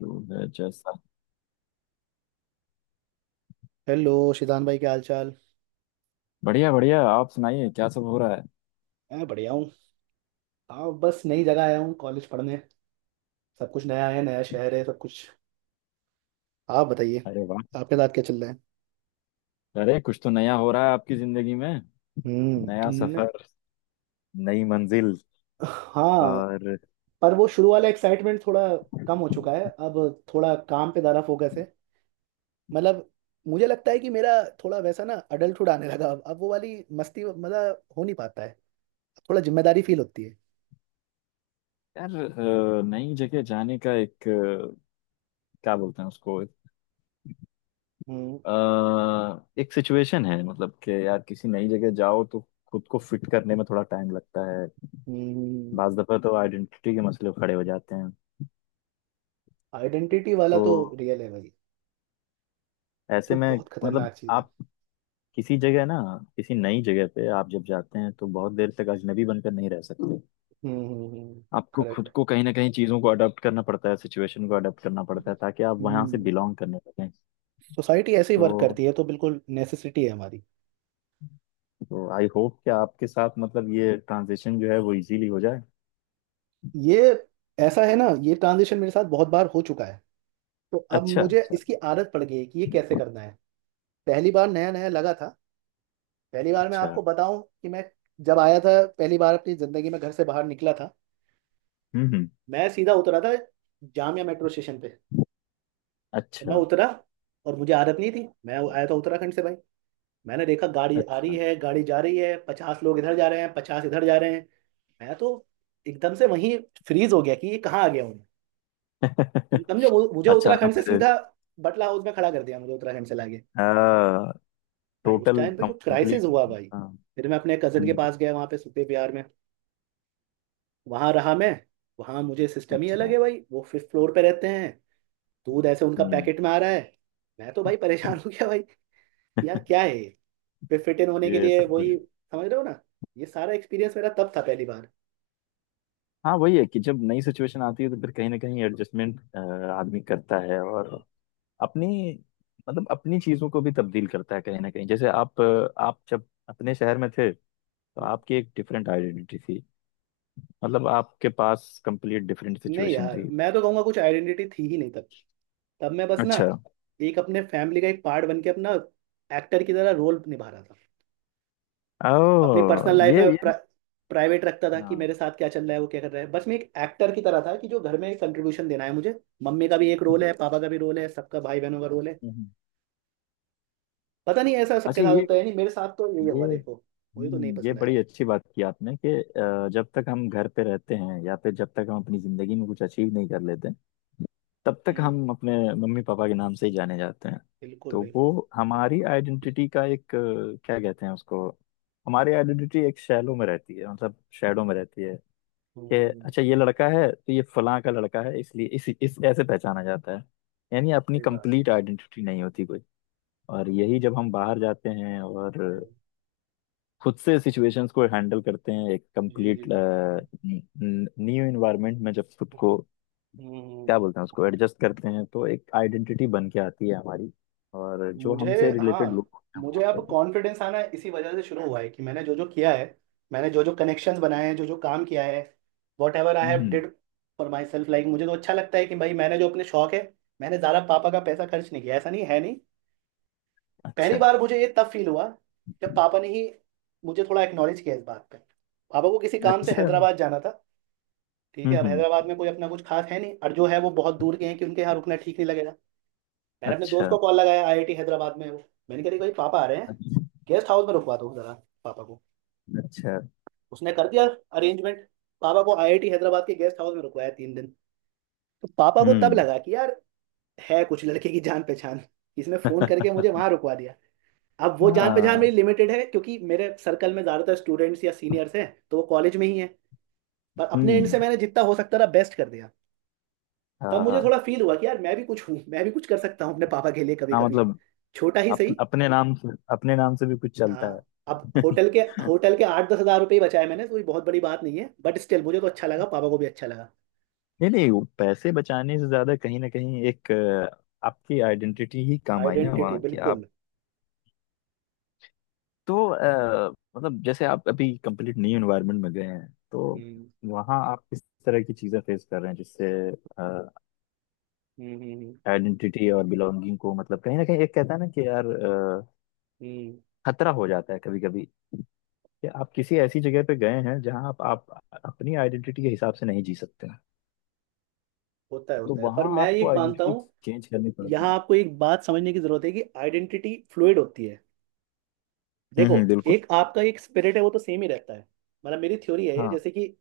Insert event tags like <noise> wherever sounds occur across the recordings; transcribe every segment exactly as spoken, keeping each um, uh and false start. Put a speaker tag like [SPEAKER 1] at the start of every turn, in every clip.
[SPEAKER 1] तो है जैसा।
[SPEAKER 2] हेलो। शिदान भाई क्या हाल चाल।
[SPEAKER 1] बढ़िया बढ़िया, आप सुनाइए क्या सब हो रहा है?
[SPEAKER 2] मैं बढ़िया हूँ। हाँ बस नई जगह आया हूँ कॉलेज पढ़ने। सब कुछ नया है, नया शहर है, सब कुछ। आप बताइए,
[SPEAKER 1] अरे वाह।
[SPEAKER 2] आपके साथ क्या चल रहा है।
[SPEAKER 1] अरे, कुछ तो नया हो रहा है आपकी जिंदगी में।
[SPEAKER 2] हम्म।
[SPEAKER 1] नया
[SPEAKER 2] न।
[SPEAKER 1] सफर, नई मंजिल
[SPEAKER 2] हाँ,
[SPEAKER 1] और
[SPEAKER 2] पर वो शुरू वाला एक्साइटमेंट थोड़ा कम हो चुका है अब। थोड़ा काम पे ज़्यादा फोकस है। मतलब मुझे लगता है कि मेरा थोड़ा वैसा ना अडल्टहुड आने लगा। अब अब वो वाली मस्ती मतलब हो नहीं पाता है। थोड़ा जिम्मेदारी फील होती है।
[SPEAKER 1] यार। अ, नई जगह जाने का एक, अ, क्या बोलते हैं उसको,
[SPEAKER 2] हम्म।
[SPEAKER 1] अ, एक सिचुएशन है। मतलब कि यार, किसी नई जगह जाओ तो खुद को फिट करने में थोड़ा टाइम लगता है। बाज दफा तो आइडेंटिटी के मसले खड़े हो जाते हैं।
[SPEAKER 2] आइडेंटिटी वाला तो
[SPEAKER 1] तो
[SPEAKER 2] रियल है भाई,
[SPEAKER 1] ऐसे
[SPEAKER 2] तो
[SPEAKER 1] में
[SPEAKER 2] बहुत
[SPEAKER 1] मतलब,
[SPEAKER 2] खतरनाक चीज।
[SPEAKER 1] आप किसी जगह ना किसी नई जगह पे आप जब जाते हैं तो बहुत देर तक अजनबी बनकर नहीं रह सकते।
[SPEAKER 2] हम्म।
[SPEAKER 1] आपको
[SPEAKER 2] करेक्ट।
[SPEAKER 1] खुद को कहीं ना कहीं चीज़ों को अडॉप्ट करना पड़ता है, सिचुएशन को अडॉप्ट करना पड़ता है, ताकि आप वहां से
[SPEAKER 2] हम्म।
[SPEAKER 1] बिलोंग करने लगें।
[SPEAKER 2] सोसाइटी ऐसे ही वर्क
[SPEAKER 1] तो
[SPEAKER 2] करती है, तो बिल्कुल नेसेसिटी है हमारी।
[SPEAKER 1] तो आई होप कि आपके साथ मतलब ये ट्रांजिशन जो है वो इजीली हो जाए।
[SPEAKER 2] ये ऐसा है ना, ये ट्रांजिशन मेरे साथ बहुत बार हो चुका है। तो अब
[SPEAKER 1] अच्छा
[SPEAKER 2] मुझे
[SPEAKER 1] अच्छा।
[SPEAKER 2] इसकी आदत पड़ गई है कि ये कैसे करना है। पहली बार नया नया लगा था। पहली बार मैं आपको
[SPEAKER 1] अच्छा।
[SPEAKER 2] बताऊं कि मैं जब आया था, पहली बार अपनी जिंदगी में घर से बाहर निकला था।
[SPEAKER 1] हम्म हम्म।
[SPEAKER 2] मैं सीधा उतरा था जामिया मेट्रो स्टेशन पे। और मैं
[SPEAKER 1] अच्छा
[SPEAKER 2] उतरा, और मुझे आदत नहीं थी। मैं आया था उत्तराखंड से भाई। मैंने देखा गाड़ी आ रही
[SPEAKER 1] अच्छा।
[SPEAKER 2] है, गाड़ी जा रही है, पचास लोग इधर जा रहे हैं, पचास इधर जा रहे हैं। मैं तो एकदम से वहीं फ्रीज हो गया कि ये कहाँ आ गया हूँ मैं। तुम
[SPEAKER 1] <laughs>
[SPEAKER 2] समझो, मु- मुझे
[SPEAKER 1] अचानक
[SPEAKER 2] उत्तराखंड से
[SPEAKER 1] से।
[SPEAKER 2] सीधा बटला हाउस में खड़ा कर दिया, मुझे उत्तराखंड से लाके। भाई उस
[SPEAKER 1] टोटल
[SPEAKER 2] टाइम पे जो क्राइसिस
[SPEAKER 1] कंप्लीट।
[SPEAKER 2] हुआ भाई। फिर मैं अपने कजन के पास गया वहाँ पे सुते प्यार में। वहाँ रहा मैं। वहाँ मुझे सिस्टम ही अलग
[SPEAKER 1] अच्छा।
[SPEAKER 2] है भाई, वो फिफ्थ फ्लोर पे रहते हैं। दूध ऐसे उनका
[SPEAKER 1] हम्म।
[SPEAKER 2] पैकेट में आ रहा है। मैं तो भाई परेशान हो गया भाई। यार
[SPEAKER 1] <laughs>
[SPEAKER 2] क्या है ये? फिर फिट इन होने के
[SPEAKER 1] ये
[SPEAKER 2] लिए,
[SPEAKER 1] सब कुछ।
[SPEAKER 2] वही समझ रहे हो ना। ये सारा एक्सपीरियंस मेरा तब था, पहली बार।
[SPEAKER 1] हाँ, वही है कि जब नई सिचुएशन आती है तो फिर कहीं ना कहीं एडजस्टमेंट आदमी करता है और अपनी मतलब अपनी चीजों को भी तब्दील करता है कहीं ना कहीं। जैसे आप आप जब अपने शहर में थे तो आपकी एक डिफरेंट आइडेंटिटी थी। मतलब आपके पास कंप्लीट डिफरेंट
[SPEAKER 2] नहीं
[SPEAKER 1] सिचुएशन
[SPEAKER 2] यार,
[SPEAKER 1] थी।
[SPEAKER 2] मैं तो कहूँगा कुछ आइडेंटिटी थी ही नहीं तब। तब मैं बस ना
[SPEAKER 1] अच्छा।
[SPEAKER 2] एक अपने फैमिली का एक पार्ट बन के, अपना एक्टर की तरह रोल निभा रहा था।
[SPEAKER 1] ओ,
[SPEAKER 2] अपनी पर्सनल लाइफ
[SPEAKER 1] ये
[SPEAKER 2] में
[SPEAKER 1] ये
[SPEAKER 2] प्राइवेट रखता था कि
[SPEAKER 1] हाँ।
[SPEAKER 2] मेरे साथ क्या चल रहा है, वो क्या कर रहा है। बस मैं एक एक्टर की तरह था, कि जो घर में एक कंट्रीब्यूशन देना है मुझे, मम्मी का भी एक रोल है, पापा का भी रोल है, सबका भाई बहनों का रोल है।
[SPEAKER 1] हम्म।
[SPEAKER 2] पता नहीं ऐसा सबके
[SPEAKER 1] अच्छा,
[SPEAKER 2] साथ
[SPEAKER 1] ये
[SPEAKER 2] होता है या नहीं, मेरे साथ तो यही हुआ,
[SPEAKER 1] ये
[SPEAKER 2] देखो। मुझे तो नहीं
[SPEAKER 1] हम्म, ये
[SPEAKER 2] पसंद आया।
[SPEAKER 1] बड़ी अच्छी बात की आपने कि अ, जब तक हम घर पे रहते हैं या फिर जब तक हम अपनी जिंदगी में कुछ अचीव नहीं कर लेते तब तक
[SPEAKER 2] हम्म।
[SPEAKER 1] हम अपने मम्मी पापा के नाम से ही जाने जाते हैं।
[SPEAKER 2] बिल्कुल
[SPEAKER 1] तो वो
[SPEAKER 2] बिल्कुल।
[SPEAKER 1] हमारी आइडेंटिटी का एक, अ, क्या कहते हैं उसको, हमारी आइडेंटिटी एक शैलो में रहती है, मतलब शेडो में रहती है। कि
[SPEAKER 2] हम्म।
[SPEAKER 1] अच्छा, ये लड़का है तो ये फलां का लड़का है, इसलिए इस, इस ऐसे पहचाना जाता है। यानी अपनी
[SPEAKER 2] सही बात।
[SPEAKER 1] कंप्लीट आइडेंटिटी नहीं होती कोई। और यही, जब हम बाहर जाते हैं और
[SPEAKER 2] हम्म।
[SPEAKER 1] खुद से सिचुएशंस को हैंडल करते हैं एक
[SPEAKER 2] जी जी।
[SPEAKER 1] कंप्लीट न्यू इन्वायरमेंट में, जब खुद को
[SPEAKER 2] हम्म।
[SPEAKER 1] क्या बोलते हैं उसको एडजस्ट करते हैं, तो एक आइडेंटिटी बन के आती है हमारी और जो
[SPEAKER 2] मुझे,
[SPEAKER 1] हमसे
[SPEAKER 2] हाँ,
[SPEAKER 1] रिलेटेड लोग होते हैं
[SPEAKER 2] मुझे
[SPEAKER 1] वहाँ
[SPEAKER 2] अब
[SPEAKER 1] पर।
[SPEAKER 2] कॉन्फिडेंस आना इसी वजह से शुरू हुआ है कि मैंने जो जो किया है, मैंने जो जो कनेक्शंस बनाए हैं, जो जो काम किया है, whatever I have
[SPEAKER 1] hmm.
[SPEAKER 2] Did for myself, like मुझे तो अच्छा लगता है कि भाई मैंने जो अपने शौक है। मैंने ज़्यादा पापा का पैसा खर्च नहीं किया, ऐसा नहीं है, नहीं। पहली
[SPEAKER 1] अच्छा
[SPEAKER 2] बार मुझे ये तब फील हुआ जब पापा ने ही मुझे थोड़ा एक्नॉलेज किया इस बात पे। पापा को किसी काम से
[SPEAKER 1] अच्छा।
[SPEAKER 2] हैदराबाद जाना था। ठीक है, अब
[SPEAKER 1] हम्म।
[SPEAKER 2] हैदराबाद में कोई अपना कुछ खास है नहीं, और जो है वो बहुत दूर गए हैं कि उनके यहाँ रुकना ठीक नहीं लगेगा। मैंने अपने दोस्त
[SPEAKER 1] अच्छा
[SPEAKER 2] को कॉल लगाया, आईआईटी हैदराबाद में है वो। मैंने कहा, "अरे भाई पापा आ रहे हैं,
[SPEAKER 1] अच्छा।
[SPEAKER 2] गेस्ट हाउस में रुकवा दो जरा पापा को।"
[SPEAKER 1] अच्छा।
[SPEAKER 2] उसने कर दिया अरेंजमेंट। पापा को आईआईटी हैदराबाद के गेस्ट हाउस में रुकवाया तीन दिन। तो पापा को तब
[SPEAKER 1] हम्म।
[SPEAKER 2] लगा कि यार, है कुछ लड़के की जान पहचान, इसने फोन करके मुझे वहां
[SPEAKER 1] <laughs>
[SPEAKER 2] रुकवा दिया। अब वो जान पहचान
[SPEAKER 1] हाँ।
[SPEAKER 2] मेरी लिमिटेड है, क्योंकि मेरे सर्कल में ज्यादातर स्टूडेंट्स या सीनियर्स हैं तो वो कॉलेज में ही हैं। पर अपने एंड
[SPEAKER 1] हम्म।
[SPEAKER 2] से मैंने जितना हो सकता था बेस्ट कर दिया। तब
[SPEAKER 1] हाँ
[SPEAKER 2] मुझे
[SPEAKER 1] हाँ।
[SPEAKER 2] थोड़ा फील हुआ कि यार, मैं भी कुछ हूँ, मैं भी कुछ कर सकता हूँ अपने पापा के लिए कभी
[SPEAKER 1] हाँ,
[SPEAKER 2] कभी,
[SPEAKER 1] मतलब
[SPEAKER 2] छोटा ही
[SPEAKER 1] अप,
[SPEAKER 2] सही।
[SPEAKER 1] अपने नाम से अपने नाम से भी कुछ चलता
[SPEAKER 2] हाँ अब
[SPEAKER 1] है।
[SPEAKER 2] होटल
[SPEAKER 1] <laughs>
[SPEAKER 2] के, होटल के आठ दस हजार रुपये ही बचाए मैंने, तो ये बहुत बड़ी बात नहीं है बट स्टिल, मुझे तो अच्छा लगा, पापा को भी अच्छा लगा।
[SPEAKER 1] नहीं नहीं, वो पैसे बचाने से ज्यादा कहीं ना कहीं एक, अ, आपकी आइडेंटिटी ही काम आई ना
[SPEAKER 2] आइडेंटिटी
[SPEAKER 1] वहाँ की।
[SPEAKER 2] बिल्कुल।
[SPEAKER 1] तो अ, मतलब जैसे आप अभी कंप्लीट न्यू एनवायरनमेंट में गए हैं, तो
[SPEAKER 2] हम्म।
[SPEAKER 1] वहाँ आप किस तरह की चीजें फेस कर रहे हैं जिससे
[SPEAKER 2] हम्म। हम्म।
[SPEAKER 1] आइडेंटिटी और बिलोंगिंग को, मतलब कहीं ना कहीं एक कहता है ना कि यार, अ,
[SPEAKER 2] हम्म।
[SPEAKER 1] खतरा हो जाता है कभी कभी, कि आप किसी ऐसी जगह पे गए हैं जहाँ आप, आप अपनी आइडेंटिटी के हिसाब से नहीं जी सकते हैं,
[SPEAKER 2] होता है
[SPEAKER 1] तो
[SPEAKER 2] होता है, पर
[SPEAKER 1] वहाँ
[SPEAKER 2] मैं
[SPEAKER 1] आपको
[SPEAKER 2] ये मानता
[SPEAKER 1] आइडेंटिटी
[SPEAKER 2] हूँ,
[SPEAKER 1] चेंज करनी पड़ती है।
[SPEAKER 2] यहाँ आपको एक बात समझने की जरूरत है कि आइडेंटिटी फ्लूइड होती है।
[SPEAKER 1] हम्म
[SPEAKER 2] देखो,
[SPEAKER 1] हम्म, बिल्कुल।
[SPEAKER 2] एक आपका एक स्पिरिट है, वो तो सेम ही रहता है। मतलब मेरी थ्योरी है ये,
[SPEAKER 1] हाँ।
[SPEAKER 2] जैसे कि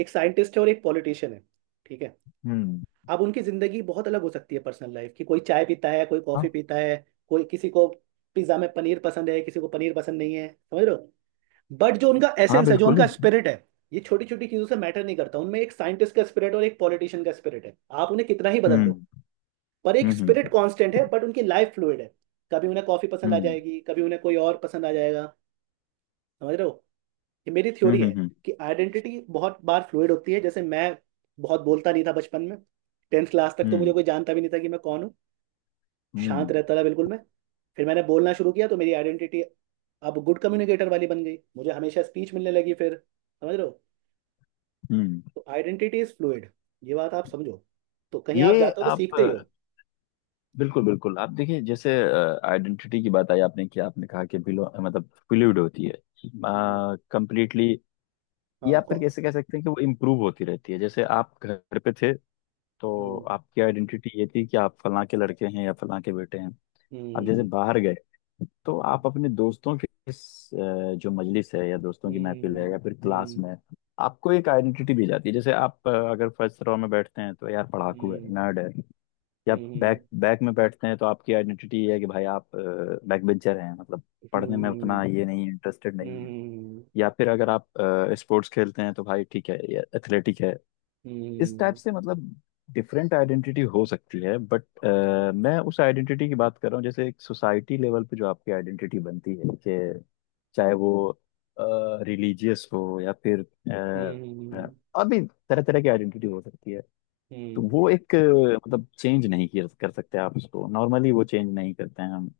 [SPEAKER 2] एक साइंटिस्ट है और एक पॉलिटिशियन है, ठीक है।
[SPEAKER 1] हम्म।
[SPEAKER 2] अब उनकी जिंदगी बहुत अलग हो सकती है पर्सनल लाइफ की। कोई चाय पीता है, कोई कॉफी
[SPEAKER 1] हाँ
[SPEAKER 2] पीता है, कोई किसी को पिज्जा में पनीर पसंद है, किसी को पनीर पसंद नहीं है, समझ रहे हो। बट जो उनका
[SPEAKER 1] हाँ।
[SPEAKER 2] एसेंस है, जो
[SPEAKER 1] बिल्कुल।
[SPEAKER 2] उनका स्पिरिट है, ये छोटी छोटी चीजों से मैटर नहीं करता। उनमें एक साइंटिस्ट का स्पिरिट और एक पॉलिटिशियन का स्पिरिट है। आप उन्हें कितना ही बदल लो,
[SPEAKER 1] हम्म
[SPEAKER 2] पर एक
[SPEAKER 1] हम्म
[SPEAKER 2] स्पिरिट
[SPEAKER 1] हम्म
[SPEAKER 2] कांस्टेंट है, बट उनकी लाइफ फ्लूइड है। कभी उन्हें कॉफी पसंद आ
[SPEAKER 1] हम्म
[SPEAKER 2] जाएगी, कभी उन्हें कोई और पसंद आ जाएगा, समझ रहे हो। ये मेरी थ्योरी
[SPEAKER 1] हम्म हम्म
[SPEAKER 2] है
[SPEAKER 1] हम्म
[SPEAKER 2] कि आइडेंटिटी बहुत बार फ्लूइड होती है। जैसे मैं बहुत बोलता नहीं था बचपन में। टेंथ क्लास तक तो मुझे
[SPEAKER 1] हम्म
[SPEAKER 2] कोई जानता भी नहीं था कि मैं कौन हूँ। शांत
[SPEAKER 1] हम्म,
[SPEAKER 2] रहता था बिल्कुल मैं। फिर मैंने बोलना शुरू किया, तो मेरी आइडेंटिटी अब गुड कम्युनिकेटर वाली बन गई, मुझे हमेशा स्पीच मिलने लगी फिर, समझ रहे हो।
[SPEAKER 1] हम्म।
[SPEAKER 2] तो आइडेंटिटी इज फ्लूइड, ये बात आप समझो। तो कहीं आप
[SPEAKER 1] ये
[SPEAKER 2] जाते हो तो
[SPEAKER 1] आप
[SPEAKER 2] सीखते ही
[SPEAKER 1] अ,
[SPEAKER 2] हो।
[SPEAKER 1] बिल्कुल बिल्कुल, आप देखिए। जैसे आइडेंटिटी की बात आई आपने, कि आपने कहा कि बिलो मतलब फ्लूइड होती है
[SPEAKER 2] हम्म।
[SPEAKER 1] कंप्लीटली, ये
[SPEAKER 2] हाँ।
[SPEAKER 1] आप फिर
[SPEAKER 2] कौ-
[SPEAKER 1] कैसे कह सकते हैं कि वो इम्प्रूव होती रहती है? जैसे आप घर पे थे तो
[SPEAKER 2] हम्म।
[SPEAKER 1] आपकी आइडेंटिटी ये थी कि आप फलां के लड़के हैं या फलां के बेटे हैं। आप जैसे
[SPEAKER 2] हम्म।
[SPEAKER 1] बाहर गए तो आप अपने दोस्तों के इस, अ, जो मजलिस है या दोस्तों की महफिल है
[SPEAKER 2] हम्म।
[SPEAKER 1] या फिर क्लास
[SPEAKER 2] हम्म।
[SPEAKER 1] में आपको एक आइडेंटिटी दी जाती है। जैसे आप अ, अगर फर्स्ट रो में बैठते हैं तो यार पढ़ाकू है, नर्ड है। या
[SPEAKER 2] हम्म।
[SPEAKER 1] बैक बैक में बैठते हैं तो आपकी आइडेंटिटी ये है कि भाई आप बैक बेंचर हैं, मतलब पढ़ने में उतना
[SPEAKER 2] हम्म।
[SPEAKER 1] ये नहीं है, इंटरेस्टेड
[SPEAKER 2] हम्म।
[SPEAKER 1] नहीं है।
[SPEAKER 2] हम्म।
[SPEAKER 1] या फिर अगर आप स्पोर्ट्स खेलते हैं तो भाई ठीक है, ये एथलेटिक है। इस टाइप
[SPEAKER 2] हम्म।
[SPEAKER 1] से मतलब डिफरेंट आइडेंटिटी हो सकती है, बट मैं उस आइडेंटिटी की बात कर रहा हूँ, जैसे एक सोसाइटी लेवल पे जो आपकी आइडेंटिटी बनती है, कि चाहे वो रिलीजियस हो या फिर
[SPEAKER 2] हम्म।
[SPEAKER 1] अ,
[SPEAKER 2] हम्म।
[SPEAKER 1] अभी तरह तरह की आइडेंटिटी हो सकती है। तो
[SPEAKER 2] हम्म।
[SPEAKER 1] वो एक, अ, मतलब चेंज नहीं किया कर सकते आप उसको नॉर्मली, वो चेंज नहीं करते हैं हम।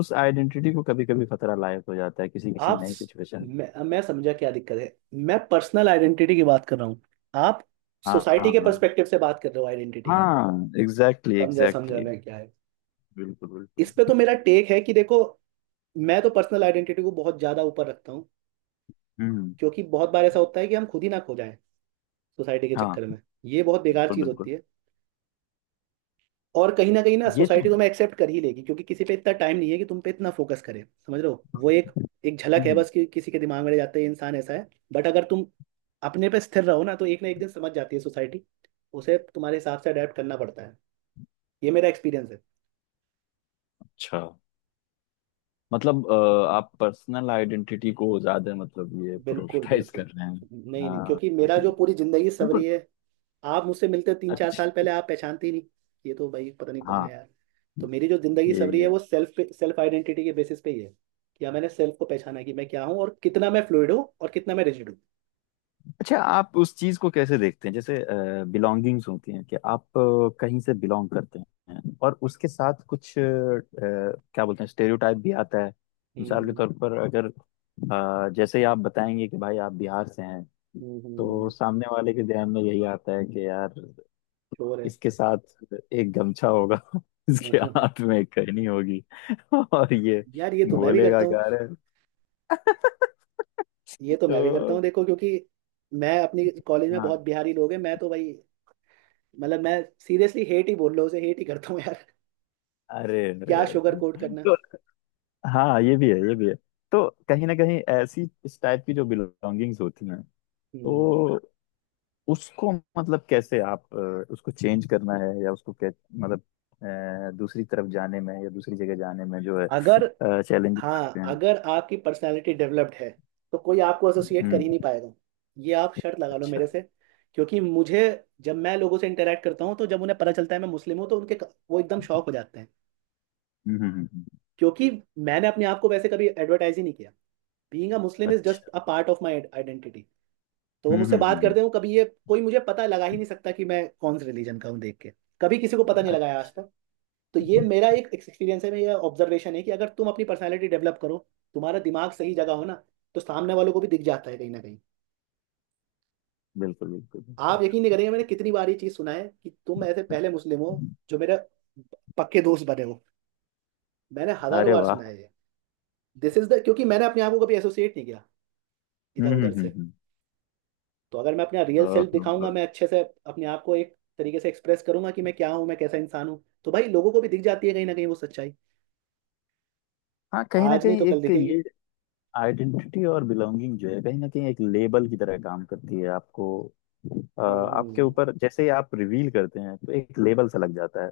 [SPEAKER 1] उस आइडेंटिटी को कभी कभी खतरा लायक हो जाता है किसी किसी
[SPEAKER 2] आप
[SPEAKER 1] नई
[SPEAKER 2] स-,
[SPEAKER 1] सिचुएशन।
[SPEAKER 2] मैं, मैं समझा क्या दिक्कत है। मैं पर्सनल आइडेंटिटी की बात कर रहा हूँ, आप
[SPEAKER 1] हाँ
[SPEAKER 2] सोसाइटी के
[SPEAKER 1] हाँ।
[SPEAKER 2] पर्सपेक्टिव से बात कर रहे हो आइडेंटिटी की।
[SPEAKER 1] हाँ एग्जैक्टली
[SPEAKER 2] समझा समझा
[SPEAKER 1] एग्जैक्टली।
[SPEAKER 2] मैं, क्या है,
[SPEAKER 1] बिल्कुल
[SPEAKER 2] इस
[SPEAKER 1] बिल्कुल।
[SPEAKER 2] पे तो मेरा टेक है कि देखो, मैं तो पर्सनल आइडेंटिटी को बहुत ज्यादा ऊपर रखता हूँ,
[SPEAKER 1] हम्म।
[SPEAKER 2] क्योंकि बहुत बार ऐसा होता है कि हम खुद ही ना खो जाएं सोसाइटी के
[SPEAKER 1] हाँ,
[SPEAKER 2] चक्कर में। ये बहुत बेकार
[SPEAKER 1] बिल्कुल
[SPEAKER 2] चीज होती
[SPEAKER 1] बिल्कुल।
[SPEAKER 2] है। और कहीं ना कहीं ना,
[SPEAKER 1] ये
[SPEAKER 2] सोसाइटी
[SPEAKER 1] तो।
[SPEAKER 2] तुम्हें एक्सेप्ट कर ही लेगी, क्योंकि किसी पे इतना टाइम नहीं है कि तुम पे इतना फोकस करे, समझ रहे हो। वो एक एक झलक है
[SPEAKER 1] हम्म,
[SPEAKER 2] बस, कि किसी के दिमाग में रह जाते हैं इंसान ऐसा है। बट अगर तुम अपने पे स्थिर रहो ना, तो एक ना एक दिन समझ जाती है सोसाइटी, उसे तुम्हारे हिसाब से अडेप्ट करना पड़ता है। ये मेरा एक्सपीरियंस है।
[SPEAKER 1] अच्छा, मतलब अ, आप पर्सनल आइडेंटिटी को ज्यादा, मतलब ये
[SPEAKER 2] बिल्कुल
[SPEAKER 1] प्रोटेक्टाइज
[SPEAKER 2] बिल्कुल।
[SPEAKER 1] कर रहे हैं।
[SPEAKER 2] नहीं नहीं,
[SPEAKER 1] हाँ
[SPEAKER 2] क्योंकि मेरा जो पूरी जिंदगी सवरी
[SPEAKER 1] बिल्कुल।
[SPEAKER 2] है, आप मुझसे मिलते तीन चार
[SPEAKER 1] अच्छा।
[SPEAKER 2] साल पहले, आप पहचानते ही नहीं, ये तो भाई पता नहीं कौन है
[SPEAKER 1] हाँ
[SPEAKER 2] यार। तो मेरी जो जिंदगी सवरी है,
[SPEAKER 1] ये।
[SPEAKER 2] वो सेल्फ सेल्फ आइडेंटिटी के बेसिस पे ही है। या मैंने सेल्फ को पहचाना कि मैं क्या हूँ, और कितना मैं फ्लूइड हूँ और कितना मैं रिजिड हूँ।
[SPEAKER 1] अच्छा, आप उस चीज को कैसे देखते हैं, जैसे बिलोंगिंग्स होती हैं कि आप अ, कहीं से बिलोंग करते हैं और उसके साथ कुछ, अ, क्या बोलते हैं, स्टेरियोटाइप भी आता है? मिसाल के
[SPEAKER 2] हम्म।
[SPEAKER 1] तौर पर, अगर अ, जैसे ही आप बताएंगे कि भाई आप बिहार से हैं, तो
[SPEAKER 2] हम्म।
[SPEAKER 1] सामने वाले के ध्यान में यही आता है कि यार,
[SPEAKER 2] श्योर है।
[SPEAKER 1] इसके साथ एक गमछा होगा, <laughs> इसके
[SPEAKER 2] <laughs>
[SPEAKER 1] हाथ में एक कहनी होगी, <laughs> और ये
[SPEAKER 2] यार ये तो मैं भी करता
[SPEAKER 1] बोलेगा क्या,
[SPEAKER 2] हूँ,
[SPEAKER 1] अरे।
[SPEAKER 2] ये तो मैं भी करता हूँ,
[SPEAKER 1] तो
[SPEAKER 2] देखो क्योंकि मैं, अपनी कॉलेज में
[SPEAKER 1] हाँ।
[SPEAKER 2] बहुत बिहारी लोग हैं, मैं तो भाई, मतलब मैं सीरियसली हेट ही बोल रहा हूँ, उसे हेट ही करता हूँ यार।
[SPEAKER 1] अरे
[SPEAKER 2] <laughs>
[SPEAKER 1] अरे
[SPEAKER 2] क्या शुगर
[SPEAKER 1] अरे।
[SPEAKER 2] कोट करना।
[SPEAKER 1] तो हाँ, ये भी है, ये भी है। तो कहीं ना कहीं ऐसी इस टाइप की जो बिलोंगिंग्स होती हैं,
[SPEAKER 2] हम्म।
[SPEAKER 1] तो उसको मतलब कैसे आप, अ, उसको चेंज करना है या उसको कै मतलब अ, दूसरी तरफ जाने में या दूसरी जगह जाने में जो है
[SPEAKER 2] अगर,
[SPEAKER 1] चैलेंजेस आते
[SPEAKER 2] हाँ,
[SPEAKER 1] हैं।
[SPEAKER 2] अगर आपकी पर्सनालिटी डेवलप्ड है तो कोई आपको एसोसिएट कर
[SPEAKER 1] हम्म।
[SPEAKER 2] ही नहीं पाएगा। ये आप शर्त लगा लो मेरे
[SPEAKER 1] अच्छा।
[SPEAKER 2] से। क्योंकि मुझे, जब मैं लोगों से इंटरेक्ट करता हूँ, तो जब उन्हें पता चलता है मैं मुस्लिम हूँ, तो उनके, वो एकदम शॉक हो जाते हैं।
[SPEAKER 1] हम्म हम्म हम्म, हम्म।
[SPEAKER 2] क्योंकि मैंने अपने आप को वैसे कभी एडवर्टाइज ही नहीं किया। बीइंग अ मुस्लिम इज
[SPEAKER 1] अच्छा।
[SPEAKER 2] Just a part of my identity. तो वो
[SPEAKER 1] हम्म, हम्म,
[SPEAKER 2] मुझसे
[SPEAKER 1] हम्म,
[SPEAKER 2] बात
[SPEAKER 1] हम्म।
[SPEAKER 2] करते हो कभी, ये कोई मुझे पता लगा ही नहीं सकता कि मैं कौन से रिलीजन का हूँ देख के। कभी किसी को पता नहीं लगाया आज
[SPEAKER 1] अच्छा।
[SPEAKER 2] तक। तो ये मेरा एक एक्सपीरियंस है, मेरा ऑब्जर्वेशन है, कि अगर तुम अपनी पर्सनैलिटी डेवलप करो, तुम्हारा दिमाग सही जगह हो ना, तो सामने वालों को भी दिख जाता है कहीं ना कहीं।
[SPEAKER 1] बिल्कुल बिल्कुल बिल्कुल।
[SPEAKER 2] आप यकीन नहीं करेंगे, मैंने कितनी बार ये चीज़ सुना है कि तुम ऐसे पहले मुस्लिम हो जो मेरे पक्के दोस्त बने हो। मैंने हजारों
[SPEAKER 1] अरे
[SPEAKER 2] बार
[SPEAKER 1] वाह।
[SPEAKER 2] सुना है ये। दिस इज द, क्योंकि मैंने अपने आप को कभी एसोसिएट नहीं किया इधर
[SPEAKER 1] हम्म
[SPEAKER 2] उधर
[SPEAKER 1] हम्म
[SPEAKER 2] से।
[SPEAKER 1] हम्म
[SPEAKER 2] तो अगर मैं अपना रियल
[SPEAKER 1] हम्म,
[SPEAKER 2] सेल्फ दिखाऊंगा,
[SPEAKER 1] ओहो।
[SPEAKER 2] मैं अच्छे से अपने आप को एक तरीके से एक्सप्रेस करूंगा कि मैं क्या हूँ, मैं कैसा इंसान हूँ, तो भाई लोगों को भी दिख जाती है कहीं ना कहीं वो सच्चाई।
[SPEAKER 1] हाँ, कहीं ना
[SPEAKER 2] आज नहीं
[SPEAKER 1] कहीं
[SPEAKER 2] तो कल
[SPEAKER 1] एक
[SPEAKER 2] दिखेगी।
[SPEAKER 1] ये आइडेंटिटी और बिलोंगिंग जो है कहीं ना कहीं एक लेबल की तरह काम करती है आपको, अ,
[SPEAKER 2] हम्म।
[SPEAKER 1] आपके
[SPEAKER 2] हम्म।
[SPEAKER 1] ऊपर। जैसे ही आप रिवील करते हैं तो एक लेबल सा लग जाता है।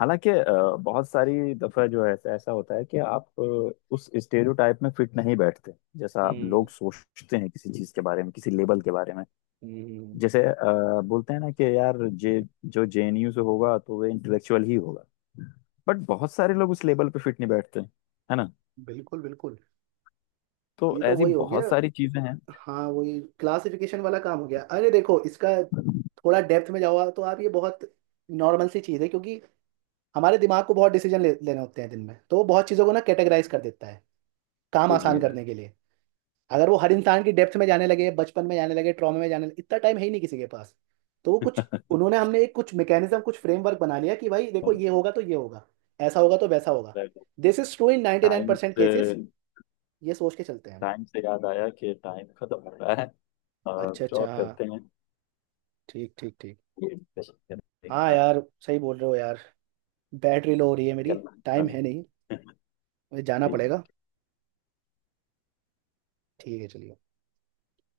[SPEAKER 1] हालांकि अ, बहुत सारी दफा जो है ऐसा ऐसा होता है कि आप अ, उस स्टेरियोटाइप में फिट नहीं बैठते जैसा आप
[SPEAKER 2] हम्म।
[SPEAKER 1] लोग सोचते हैं किसी चीज के बारे में, किसी लेबल के बारे में।
[SPEAKER 2] हम्म। हम्म।
[SPEAKER 1] जैसे अ, बोलते हैं ना कि यार, जे जो जेएनयू से होगा तो वह इंटेलेक्चुअल ही होगा, बट बहुत सारे लोग उस लेबल पे फिट नहीं बैठते, है ना?
[SPEAKER 2] बिल्कुल बिल्कुल।
[SPEAKER 1] तो
[SPEAKER 2] ये तो
[SPEAKER 1] ऐसी
[SPEAKER 2] वही हो गया,
[SPEAKER 1] बहुत सारी चीजें
[SPEAKER 2] हाँ वही क्लासिफिकेशन वाला काम हो गया। अरे देखो, इसका
[SPEAKER 1] हैं।
[SPEAKER 2] थोड़ा डेप्थ में जाओ तो आप, ये बहुत नॉर्मल सी चीज़ है, क्योंकि हमारे दिमाग को बहुत डिसीजन ले, लेने होते हैं दिन में, तो वो बहुत चीज़ों को ना कैटेगराइज कर देता है, काम आसान
[SPEAKER 1] इडियट।
[SPEAKER 2] करने के लिए। अगर वो हर इंसान की डेप्थ में जाने लगे, बचपन में जाने लगे, ट्रॉमे में जाने लगे, इतना टाइम है ही नहीं किसी के पास। तो वो कुछ, उन्होंने हमने एक कुछ मैकेनिज्म, कुछ फ्रेमवर्क बना लिया कि भाई देखो, ये होगा तो ये होगा, ऐसा होगा तो वैसा होगा। This is true in
[SPEAKER 1] time
[SPEAKER 2] ninety nine percent
[SPEAKER 1] <laughs> से,
[SPEAKER 2] नाइन परसेंट केसेस, ये सोच के चलते हैं हम।
[SPEAKER 1] टाइम से याद आया कि टाइम खत्म हो रहा है और
[SPEAKER 2] अच्छा
[SPEAKER 1] कुछ
[SPEAKER 2] अच्छा
[SPEAKER 1] और
[SPEAKER 2] हाँ।
[SPEAKER 1] करते हैं।
[SPEAKER 2] ठीक ठीक ठीक।
[SPEAKER 1] <laughs> ये discussion करने के
[SPEAKER 2] हाँ
[SPEAKER 1] बाद
[SPEAKER 2] यार, सही बोल रहे हो यार। बैटरी लो हो रही है मेरी।
[SPEAKER 1] निकलना है।
[SPEAKER 2] टाइम है नहीं,
[SPEAKER 1] बस, <laughs>
[SPEAKER 2] मुझे जाना पड़ेगा।
[SPEAKER 1] ठीक।
[SPEAKER 2] ठीक है चलिए।